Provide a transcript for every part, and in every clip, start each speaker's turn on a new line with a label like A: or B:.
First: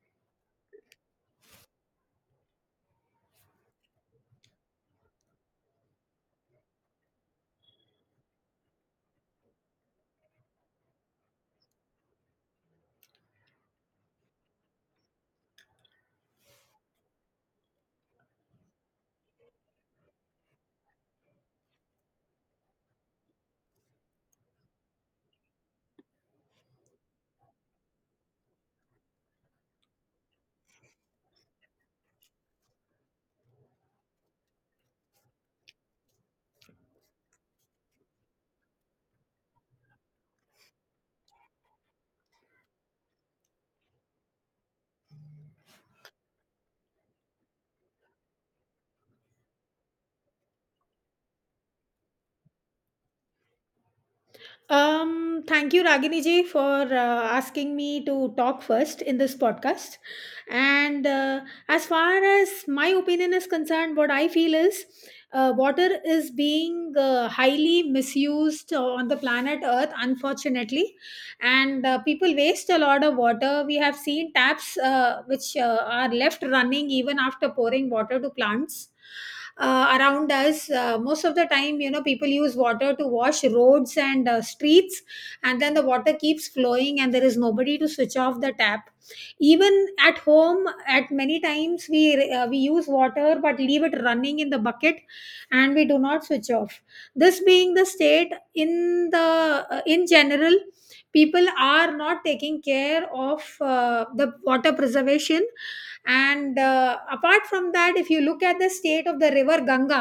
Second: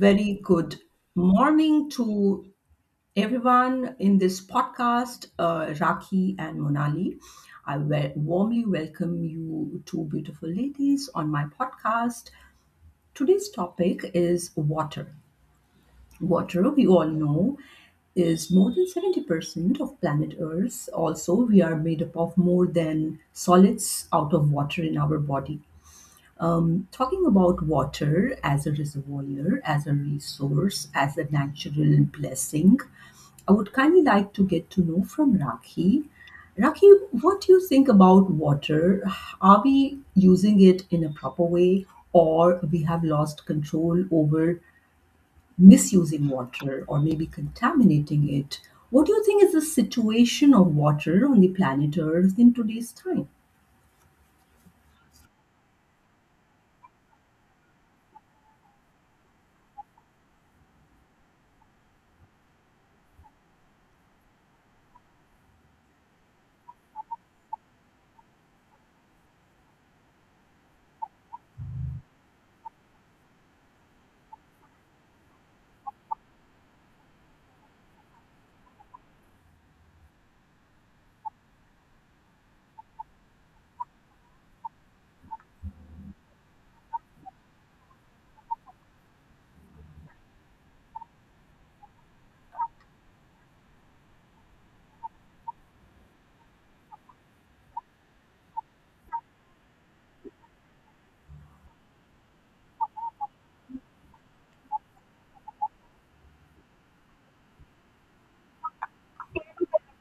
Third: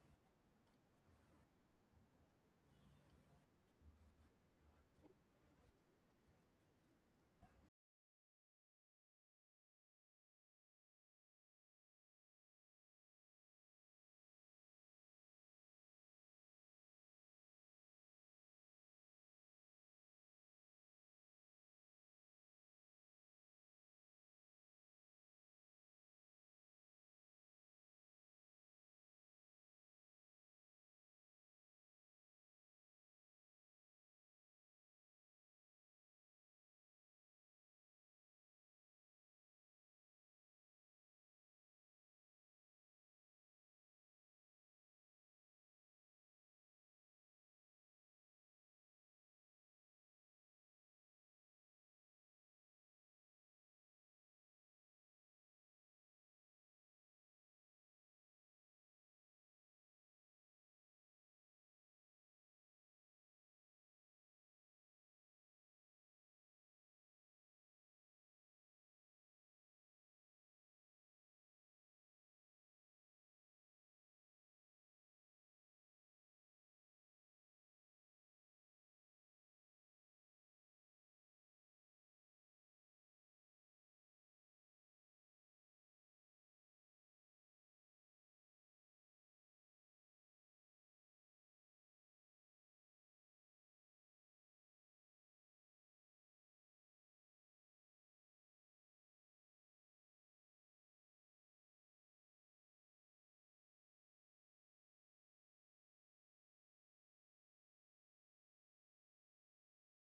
A: Very good morning to everyone in this podcast, Raki and Monali. Warmly welcome you, two beautiful ladies, on my podcast. Today's topic is water. Water, we all know, is more than 70% of planet Earth. Also, we are made up of more than solids out of water in our body. Talking about water as a reservoir, as a resource, as a natural blessing, I would kindly like to get to know from Rakhi. Rakhi, what do you think about water? Are we using it in a proper way, or we have lost control over misusing water or maybe contaminating it? What do you think is the situation of water on the planet Earth in today's time?
B: Thank you, Ragini ji, for asking me to talk first in this podcast. And As far as my opinion is concerned, what I feel is water is being highly misused on the planet Earth, unfortunately, and people waste a lot of water. We have seen taps which are left running even after pouring water to plants around us. Most of the time, you know, people use water to wash roads and streets, and then the water keeps flowing and there is nobody to switch off the tap. Even at home, at many times we use water but leave it running in the bucket and we do not switch off. This being the state in the in general, people are not taking care of the water preservation. And apart from that, if you look at the state of the river ganga,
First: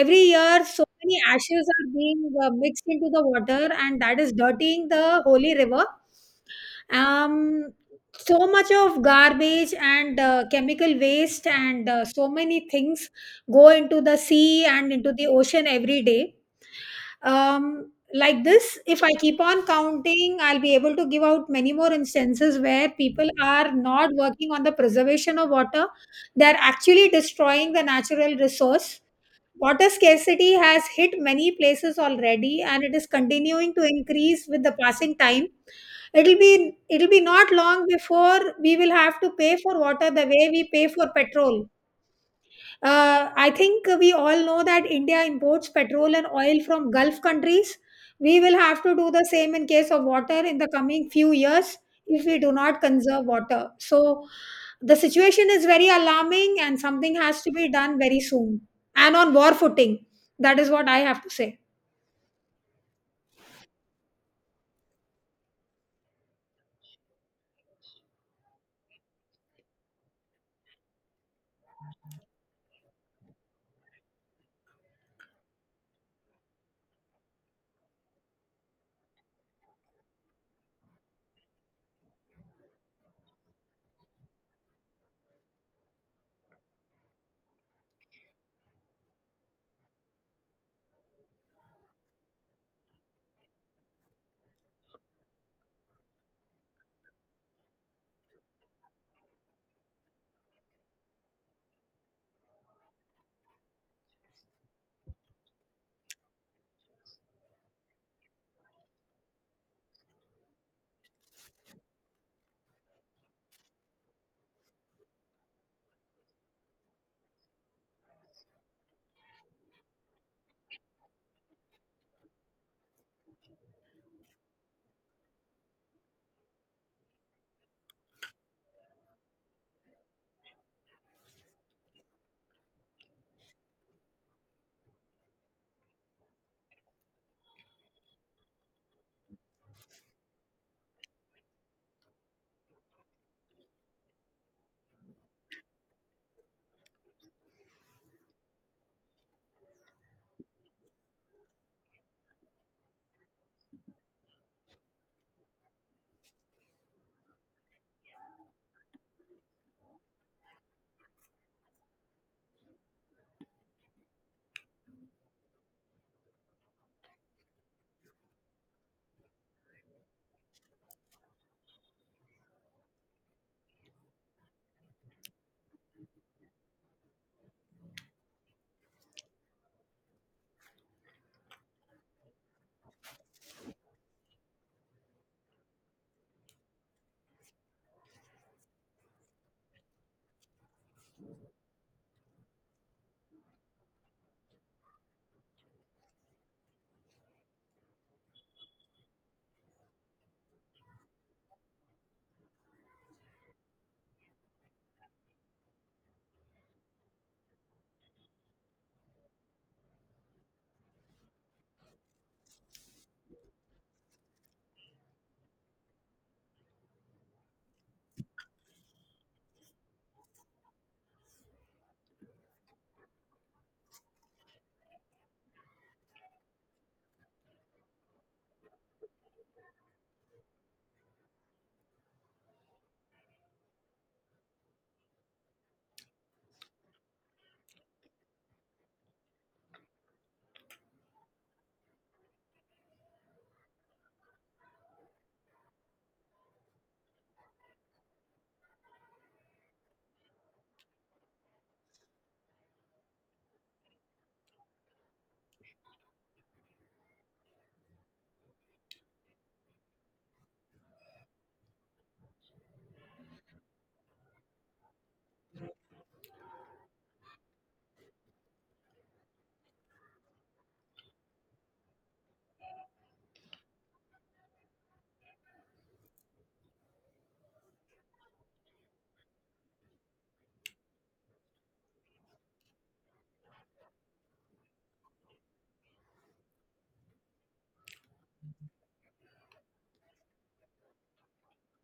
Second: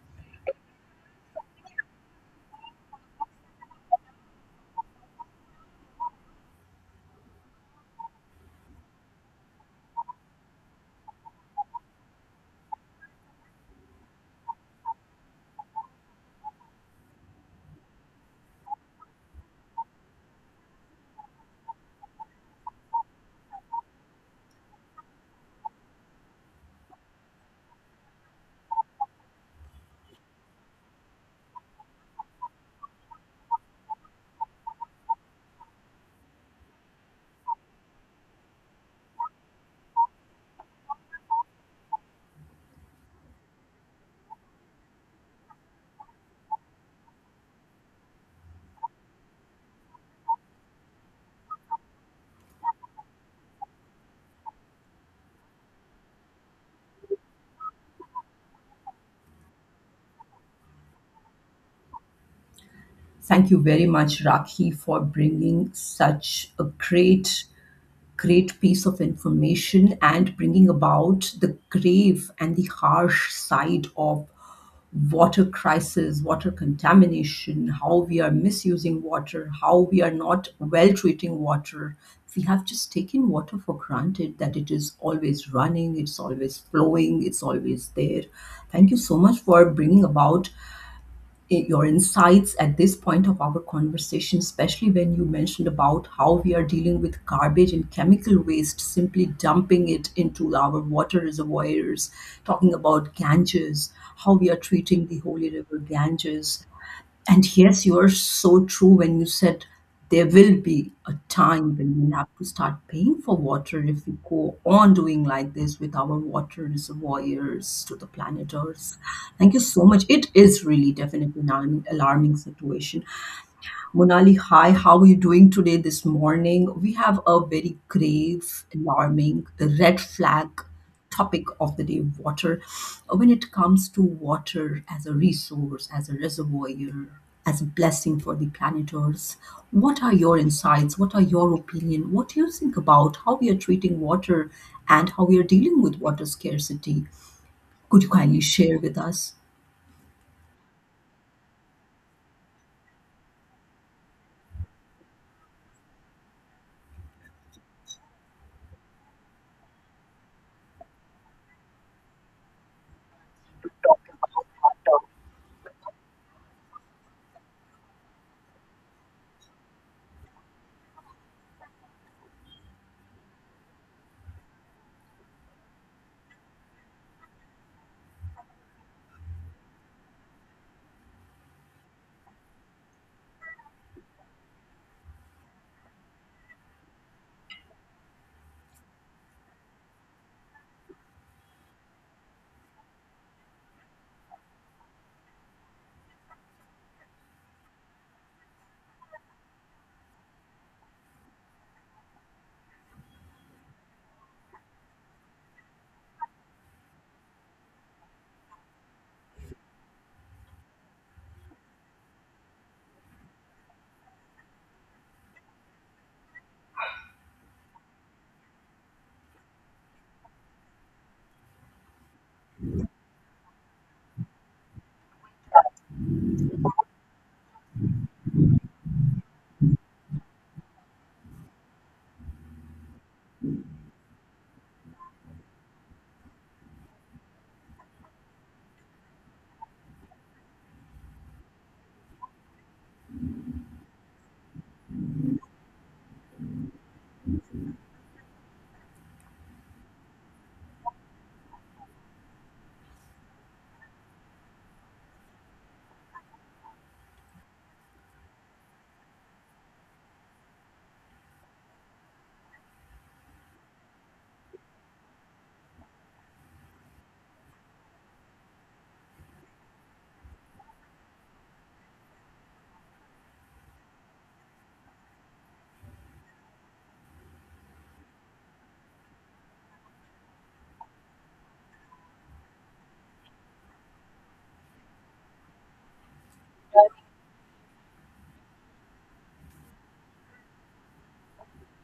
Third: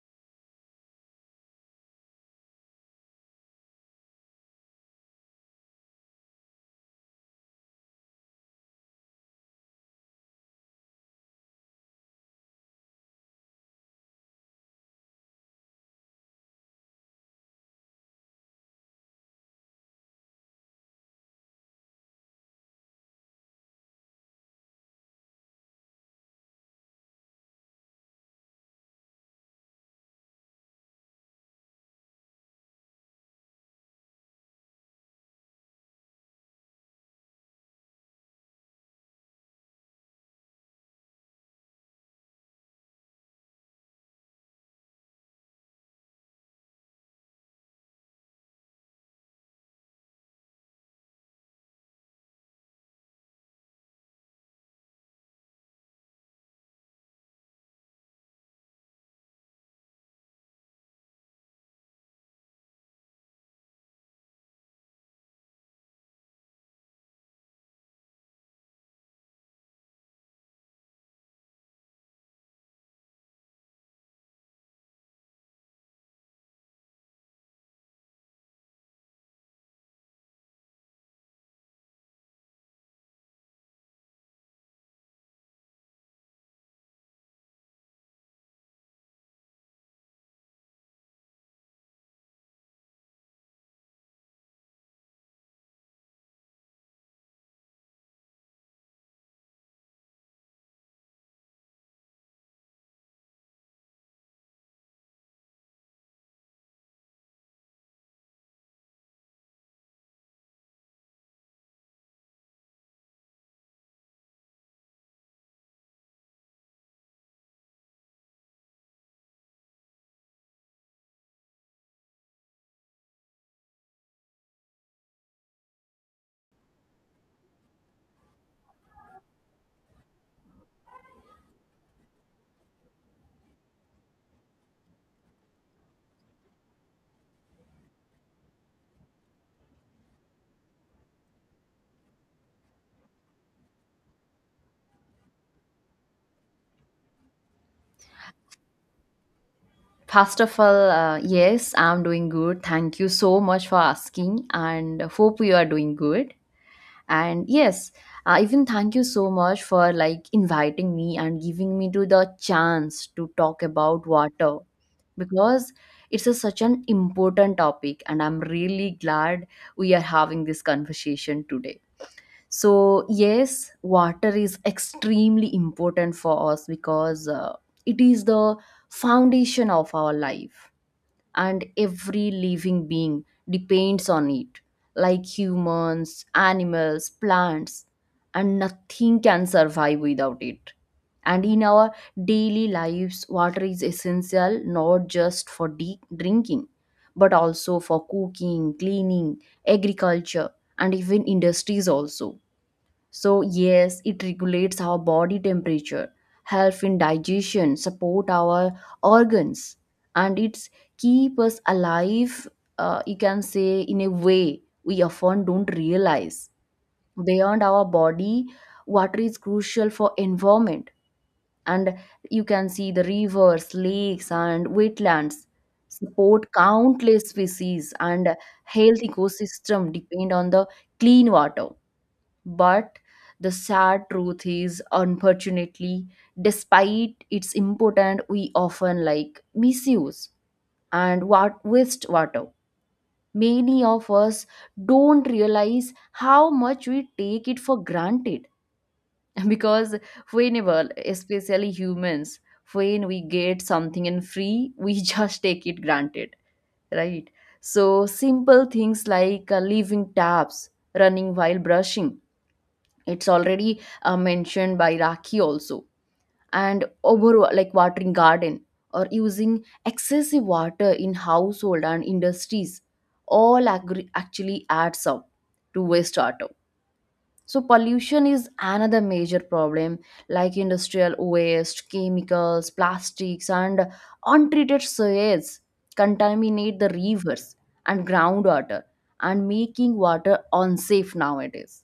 B: every year so many ashes are being mixed into the water and that is dirtying the holy river. um so much of garbage and chemical waste and so many things go into the sea and into the ocean every day. Like this, if I keep on counting, I'll be able to give out many more instances where people are not working on the preservation of water. They're actually destroying the natural resource. Water scarcity has hit many places already and it is continuing to increase with the passing time. It'll be not long before we will have to pay for water the way we pay for petrol. I think we all know that India imports petrol and oil from Gulf countries. We will have to do the same in case of water in the coming few years if we do not conserve water. So the situation is very alarming and something has to be done very soon and on war footing. That is what I have to say.
A: Thank you very much, Rakhi, for bringing such a great, great piece of information and bringing about the grave and the harsh side of water crisis, water contamination, how we are misusing water, how we are not well treating water. We have just taken water for granted that it is always running, it's always flowing, it's always there. Thank you so much for bringing about your insights at this point of our conversation, especially when you mentioned about how we are dealing with garbage and chemical waste, simply dumping it into our water reservoirs, talking about Ganges, how we are treating the Holy River Ganges, and yes, you're so true when you said there will be a time when we'll have to start paying for water if we go on doing like this with our water reservoirs to the planet Earth. Thank you so much. It is really definitely an alarming alarming situation. Monali, hi, how are you doing today this morning? We have a very grave, alarming, red flag topic of the day, water. When it comes to water as a resource, as a reservoir, as a blessing for the planet Earth, what are your insights? What are your opinion? What do you think about how we are treating water and how we are dealing with water scarcity? Could you kindly share with us?
C: First of all, yes, I'm doing good. Thank you so much for asking and hope you are doing good. And yes, even thank you so much for like inviting me and giving me to the chance to talk about water because it's a, such an important topic and I'm really glad we are having this conversation today. So, yes, water is extremely important for us because it is the foundation of our life and every living being depends on it, like humans, animals, plants, and nothing can survive without it. And in our daily lives, water is essential not just for drinking, but also for cooking, cleaning, agriculture, and even industries also. So, yes, it regulates our body temperature, help in digestion, support our organs, and it's keep us alive. You can say in a way we often don't realize. Beyond our body, water is crucial for environment, and you can see the rivers, lakes, and wetlands support countless species, and health ecosystem depend on the clean water. But the sad truth is, unfortunately, despite its importance, we often like misuse and what waste water. Many of us don't realize how much we take it for granted because whenever, especially humans, when we get something in free, we just take it granted, right? So simple things like leaving taps running while brushing, it's already mentioned by Raki also, and over like watering garden or using excessive water in household and industries all actually adds up to wastewater. So pollution is another major problem, like industrial waste, chemicals, plastics, and untreated sewage contaminate the rivers and groundwater and making water unsafe nowadays.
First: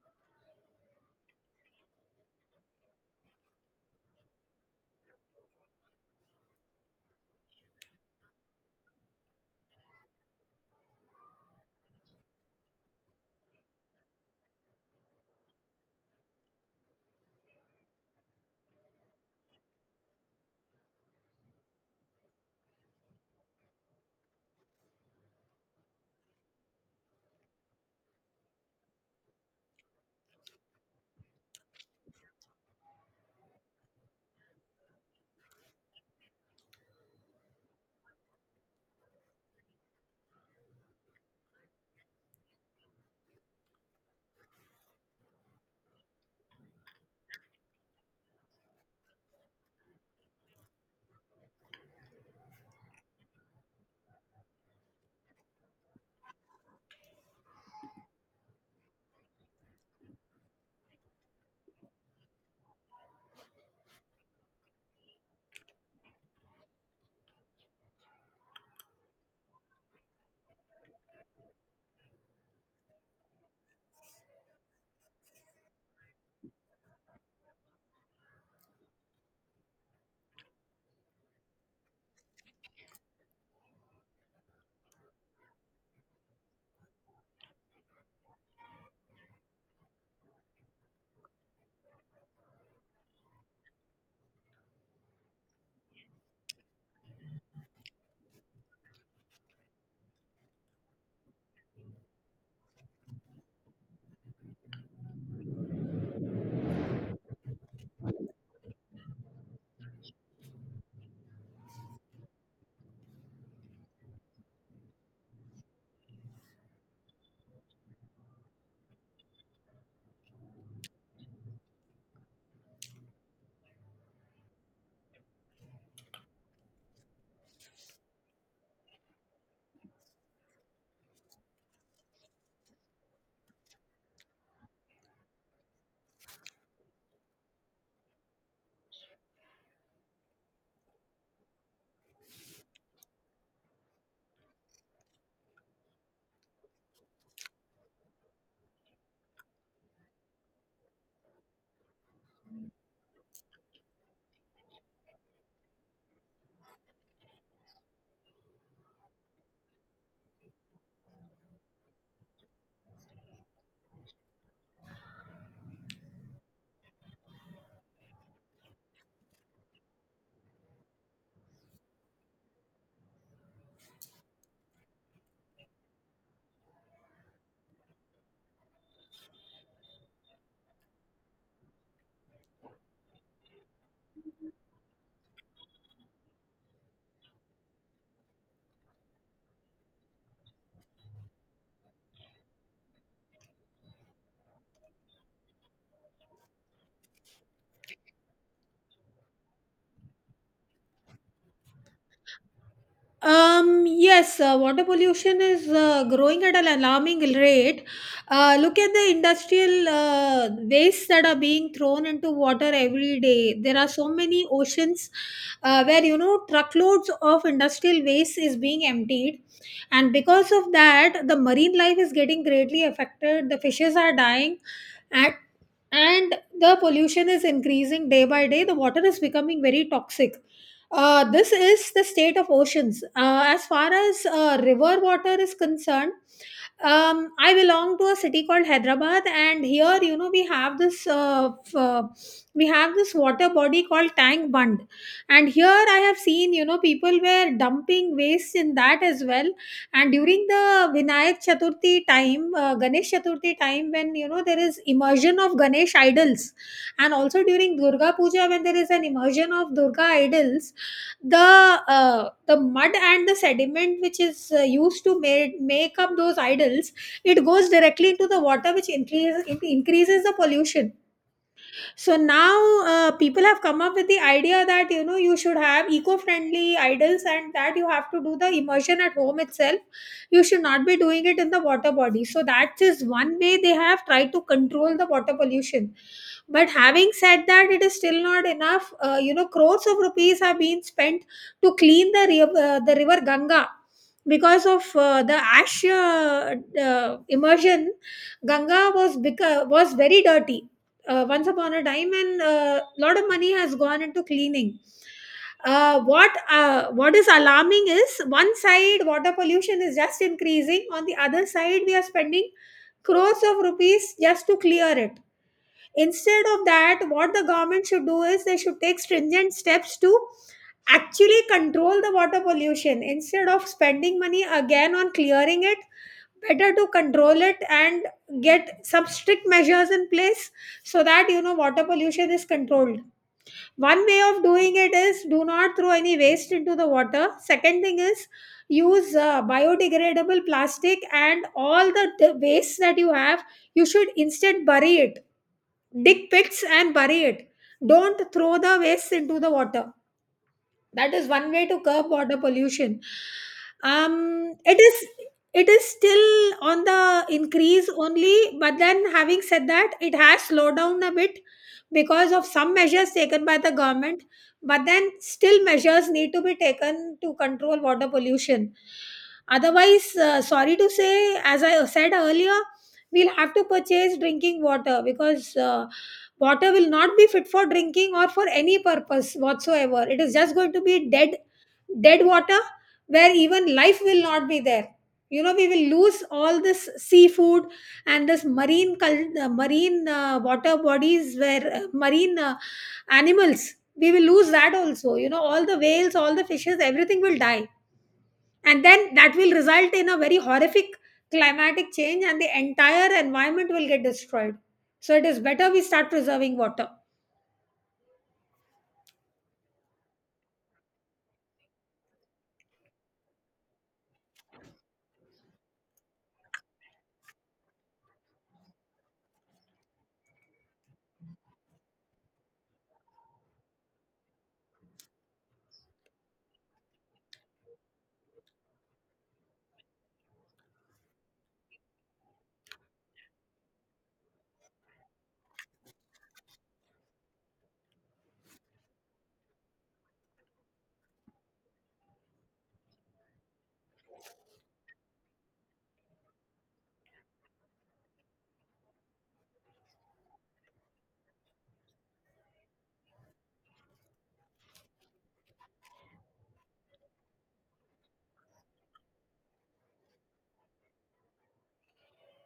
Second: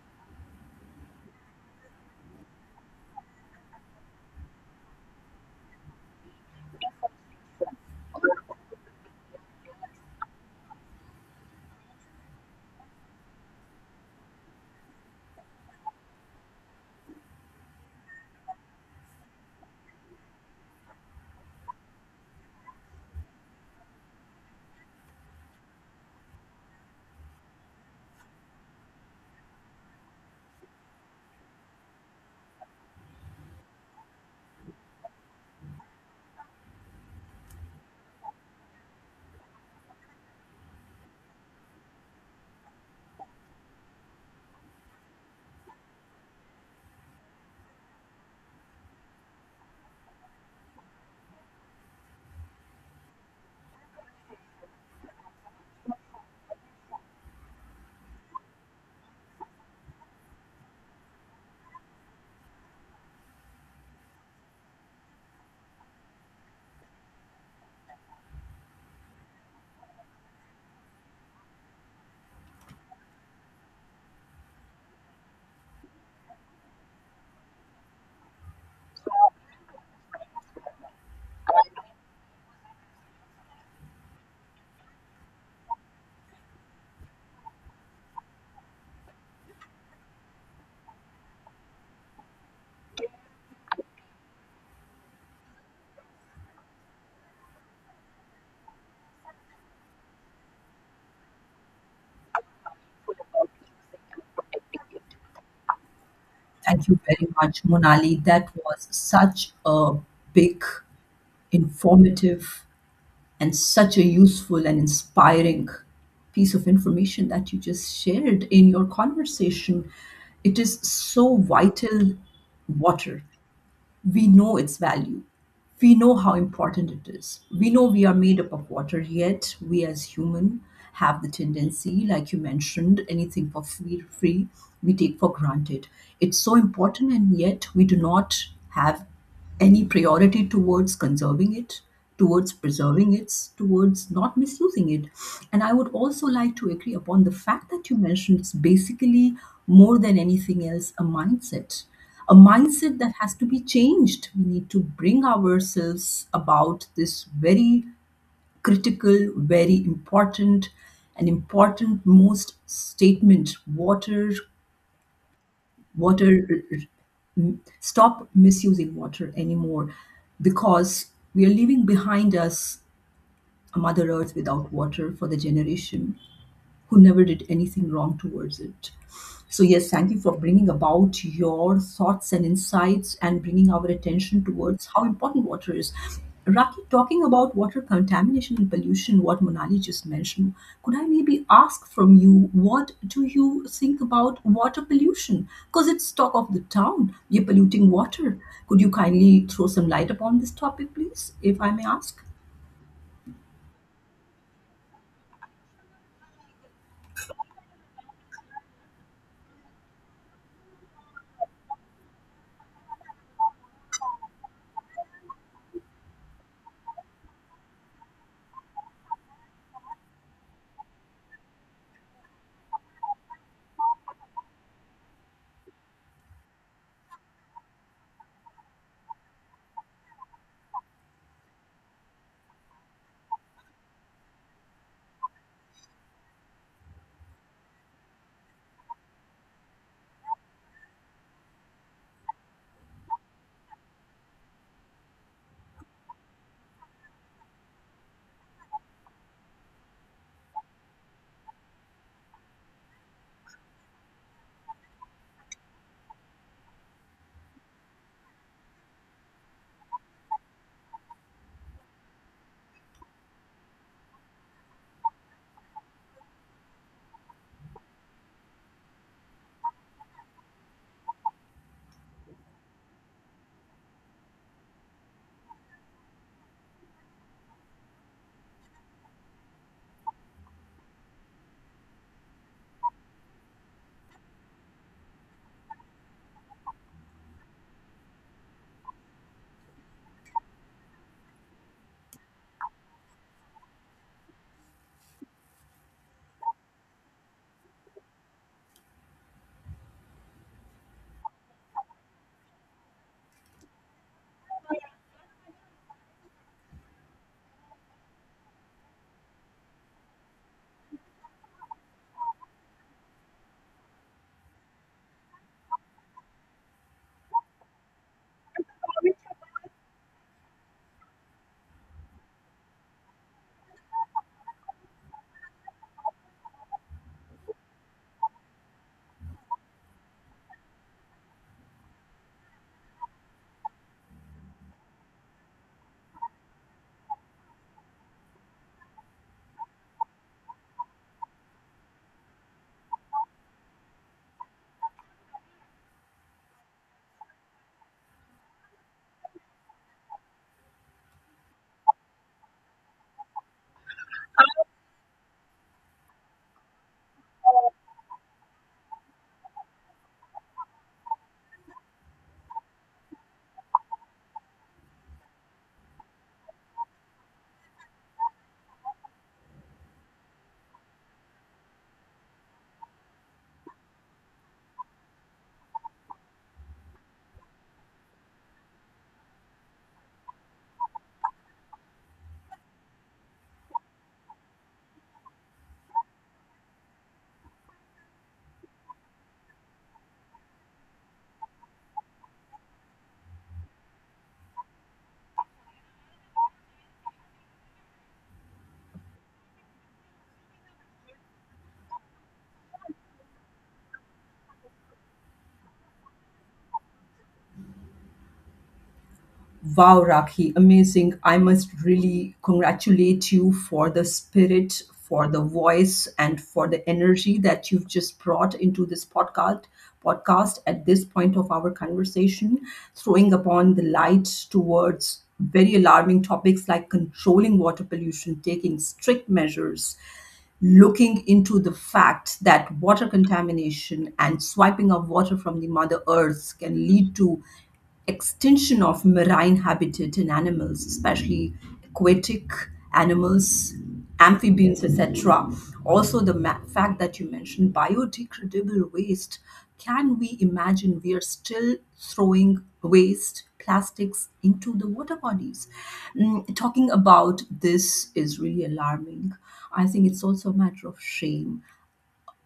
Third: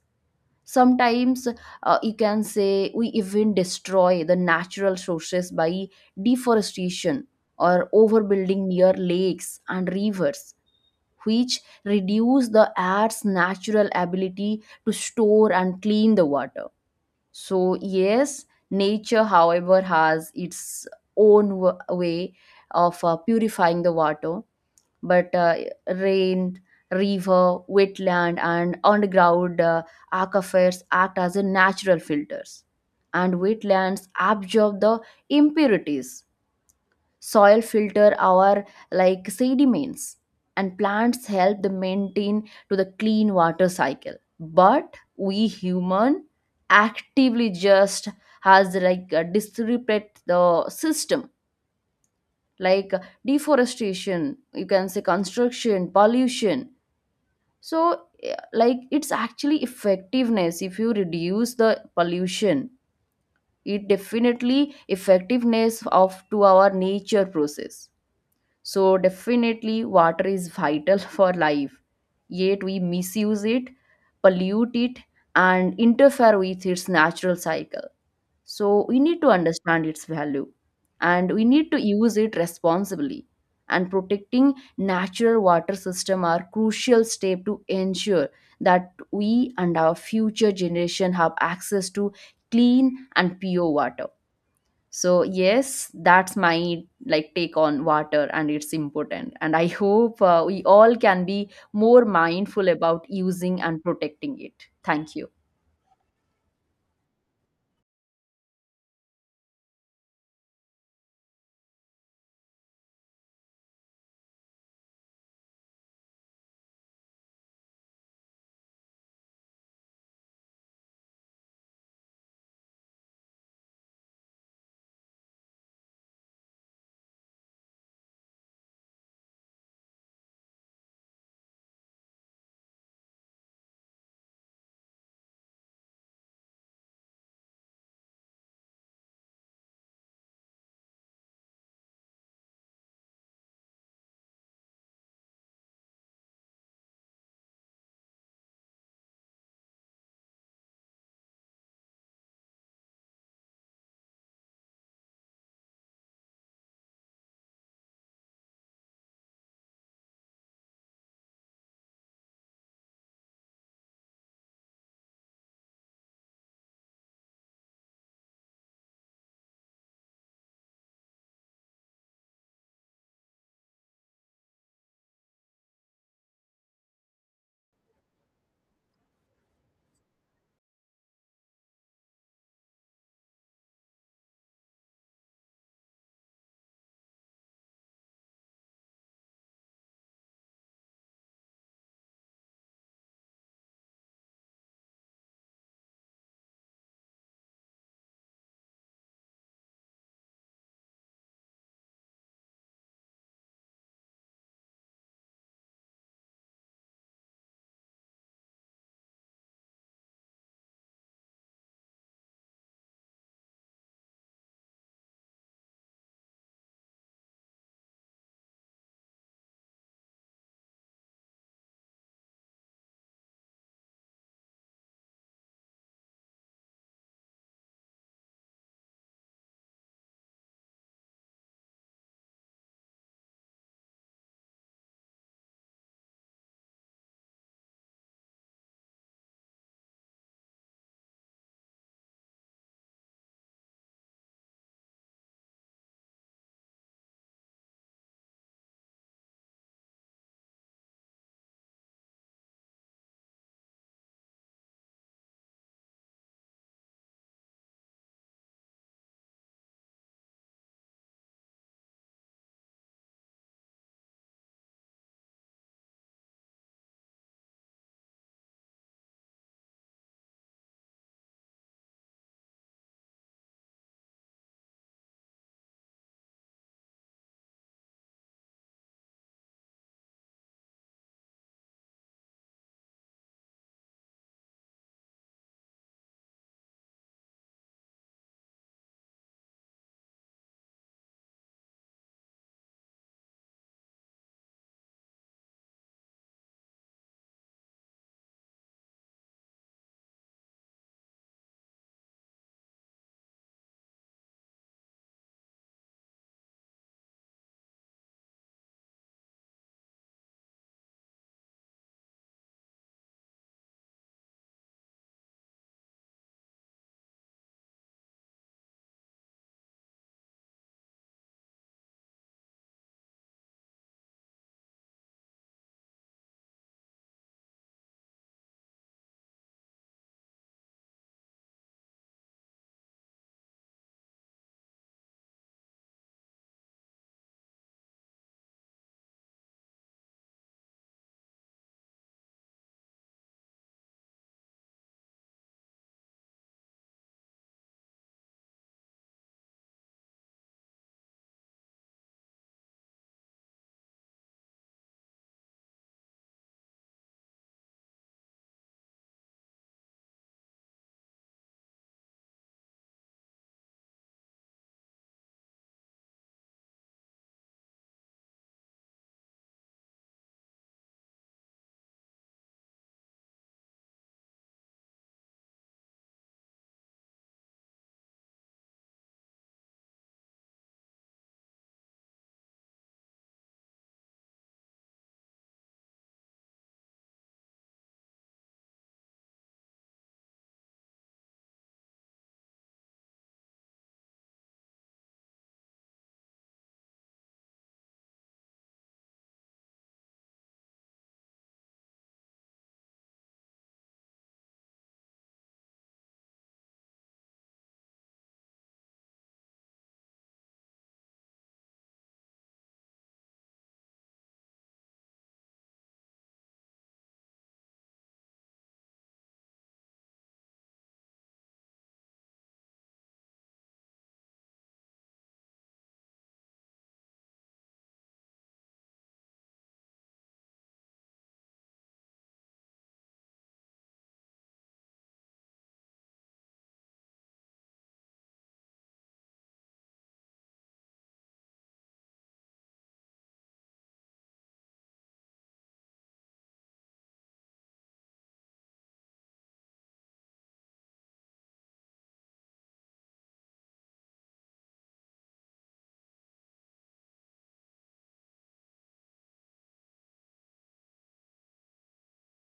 C: Sometimes you can say we even destroy the natural sources by deforestation or overbuilding near lakes and rivers, which reduce the earth's natural ability to store and clean the water. So yes, nature however has its own way of purifying the water. But rain, river, wetland, and underground aquifers act as a natural filters, and wetlands absorb the impurities. Soil filter our like sediments, and plants help the maintain to the clean water cycle. But we human actively just has like disrupt the system, like deforestation, you can say construction, pollution. So like it's actually effectiveness if you reduce the pollution, it definitely effectiveness of to our nature process. So definitely water is vital for life, yet we misuse it, pollute it, and interfere with its natural cycle. So we need to understand its value and we need to use it responsibly. And protecting natural water system are crucial step to ensure that we and our future generation have access to clean and pure water. So yes, that's my like take on water and it's important. And I hope we all can be more mindful about using and protecting it. Thank you.
A: Thank you very much, Monali. That was such a big, informative, and such a useful and inspiring piece of information that you just shared in your conversation. It is so vital, water. We know its value. We know how important it is. We know we are made up of water, yet we as human have the tendency, like you mentioned, anything for free, free we take for granted. It's so important, and yet we do not have any priority towards conserving it, towards preserving it, towards not misusing it. And I would also like to agree upon the fact that you mentioned it's basically more than anything else a mindset, a mindset that has to be changed. We need to bring ourselves about this very critical, very important, and important most statement: water, water. Stop misusing water anymore, because we are leaving behind us a Mother Earth without water for the generation who never did anything wrong towards it. So, yes, thank you for bringing about your thoughts and insights and bringing our attention towards how important water is. Raki, talking about water contamination and pollution, what Monali just mentioned, could I maybe ask from you, what do you think about water pollution? Because it's talk of the town, you're polluting water. Could you kindly throw some light upon this topic, please, if I may ask?
B: Yes, water pollution is growing at an alarming rate. Look at the industrial wastes that are being thrown into water every day. There are so many oceans where, you know, truckloads of industrial waste is being emptied. And because of that, the marine life is getting greatly affected. The fishes are dying. And and the pollution is increasing day by day. The water is becoming very toxic. This is the state of oceans. As far as river water is concerned, I belong to a city called hyderabad, and here, you know, we have this we have this water body called tank bund, and here I have seen, you know, people were dumping waste in that as well. And during the Vinayak Chaturthi time, Ganesh Chaturthi time, when, you know, there is immersion of Ganesh idols, and also during Durga Puja, when there is an immersion of Durga idols, the mud and the sediment which is used to make up those idols, it goes directly into the water, which increases the pollution. So now people have come up with the idea that, you know, you should have eco-friendly idols and that you have to do the immersion at home itself. You should not be doing it in the water body. So that is one way they have tried to control the water pollution. But having said that, it is still not enough. You know, crores of rupees have been spent to clean the river Ganga. Because of the ash immersion, Ganga was very dirty once upon a time, and a lot of money has gone into cleaning. What what is alarming is, one side water pollution is just increasing, on the other side we are spending crores of rupees just to clear it. Instead of that, what the government should do is they should take stringent steps to actually control the water pollution instead of spending money again on clearing it. Better to control it and get some strict measures in place so that, you know, water pollution is controlled. One way of doing it is, do not throw any waste into the water. Second thing is, use biodegradable plastic, and all the waste that you have, you should instead bury it, dig pits and bury it. Don't throw the waste into the water. That is one way to curb water pollution. um it is, it is still on the increase only. But then, having said that, it has slowed down a bit because of some measures taken by the government. But then still measures need to be taken to control water pollution. Otherwise, sorry to say, as I said earlier, we'll have to purchase drinking water, because water will not be fit for drinking or for any purpose whatsoever. It is just going to be dead, dead water, where even life will not be there. You know, we will lose all this seafood and this marine water bodies where marine animals, we will lose that also. You know, all the whales, all the fishes, everything will die, and then that will result in a very horrific climatic change and the entire environment will get destroyed. So it is better we start preserving water.
A: Wow, Rakhi, amazing. I must really congratulate you for the spirit, for the voice, and for the energy that you've just brought into this podcast at this point of our conversation, throwing upon the light towards very alarming topics like controlling water pollution, taking strict measures, looking into the fact that water contamination and swiping of water from the mother earth can lead to extinction of marine habitat in animals, especially aquatic animals, amphibians, etc. Also, fact that you mentioned biodegradable waste, can we imagine we are still throwing waste plastics into the water bodies? Mm, talking about this is really alarming. I think it's also a matter of shame,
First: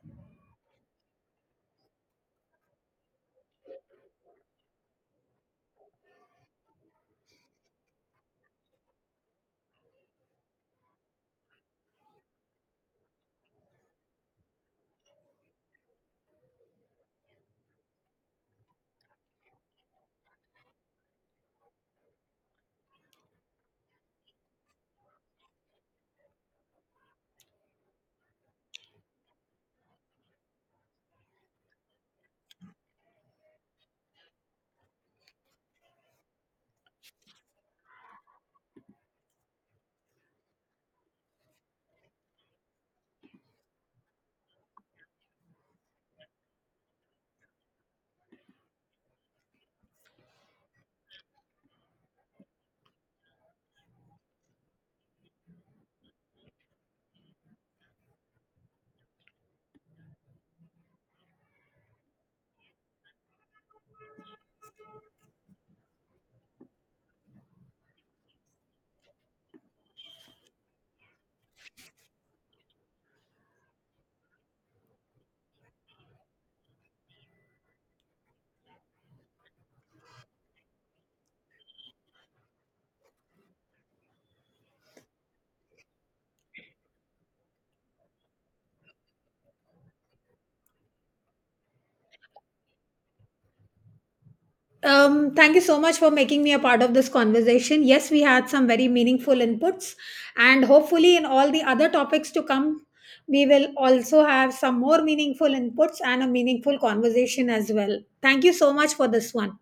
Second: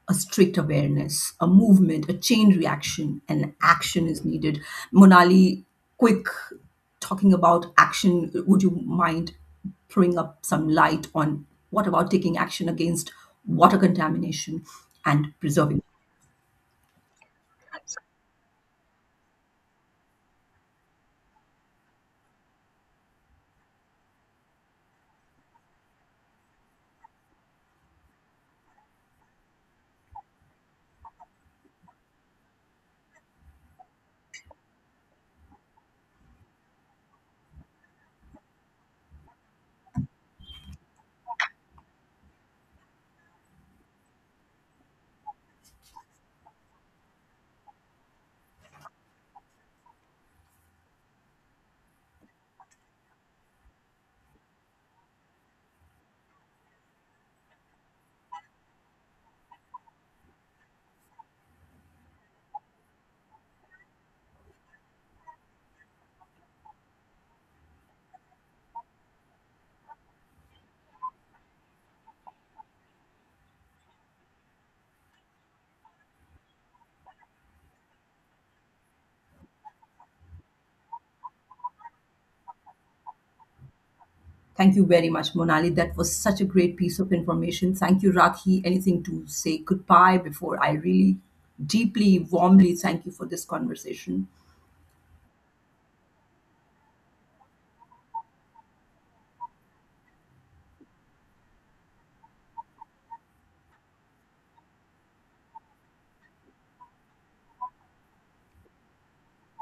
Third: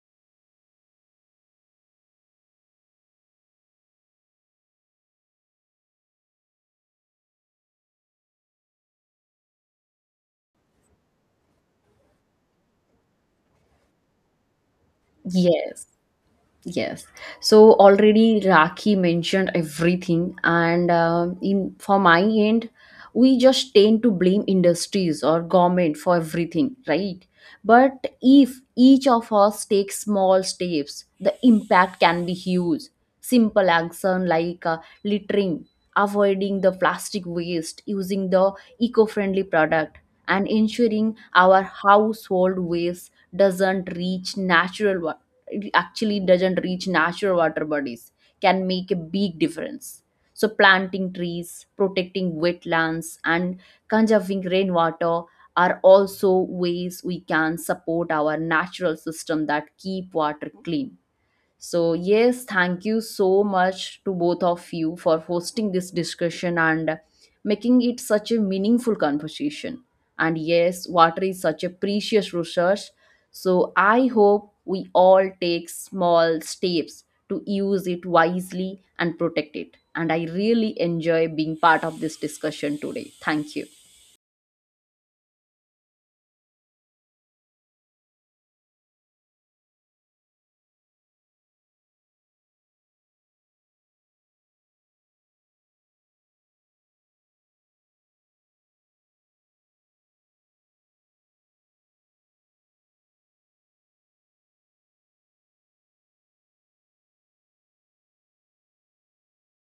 A: a strict awareness, a movement, a chain reaction, and action is needed. Monali, quick, talking about action, would you mind throwing up some light on what about taking action against water contamination and preserving?
C: Yes. Yes. So already Rakhi mentioned everything, and in for my end, we just tend to blame industries or government for everything, right? But if each of us takes small steps, the impact can be huge. Simple action like littering, avoiding the plastic waste, using the eco-friendly product, and ensuring our household waste doesn't reach natural, it actually doesn't reach natural water bodies, can make a big difference. So, planting trees, protecting wetlands, and conserving rainwater are also ways we can support our natural system that keep water clean. So, yes, thank you so much to both of you for hosting this discussion and making it such a meaningful conversation. And yes, water is such a precious resource. So, I hope we all take small steps to use it wisely and protect it. And I really enjoy being part of this discussion today. Thank you.
A: Thank you very much, Monali. That was such a great piece of information. Thank you, Rakhi. Anything to say goodbye before I really deeply, warmly thank you for this conversation?
B: Thank you so much for making me a part of this conversation. Yes, we had some very meaningful inputs, and hopefully, in all the other topics to come, we will also have some more meaningful inputs and a meaningful conversation as well. Thank you so much for this one.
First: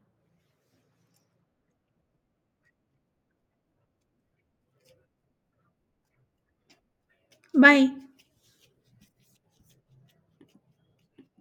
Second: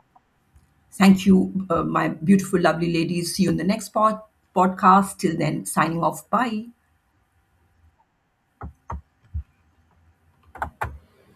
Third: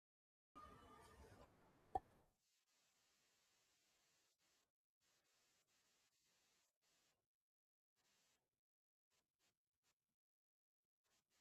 A: Thank you, my beautiful, lovely ladies. See you in the next podcast. Till then, signing off. Bye.
B: Bye.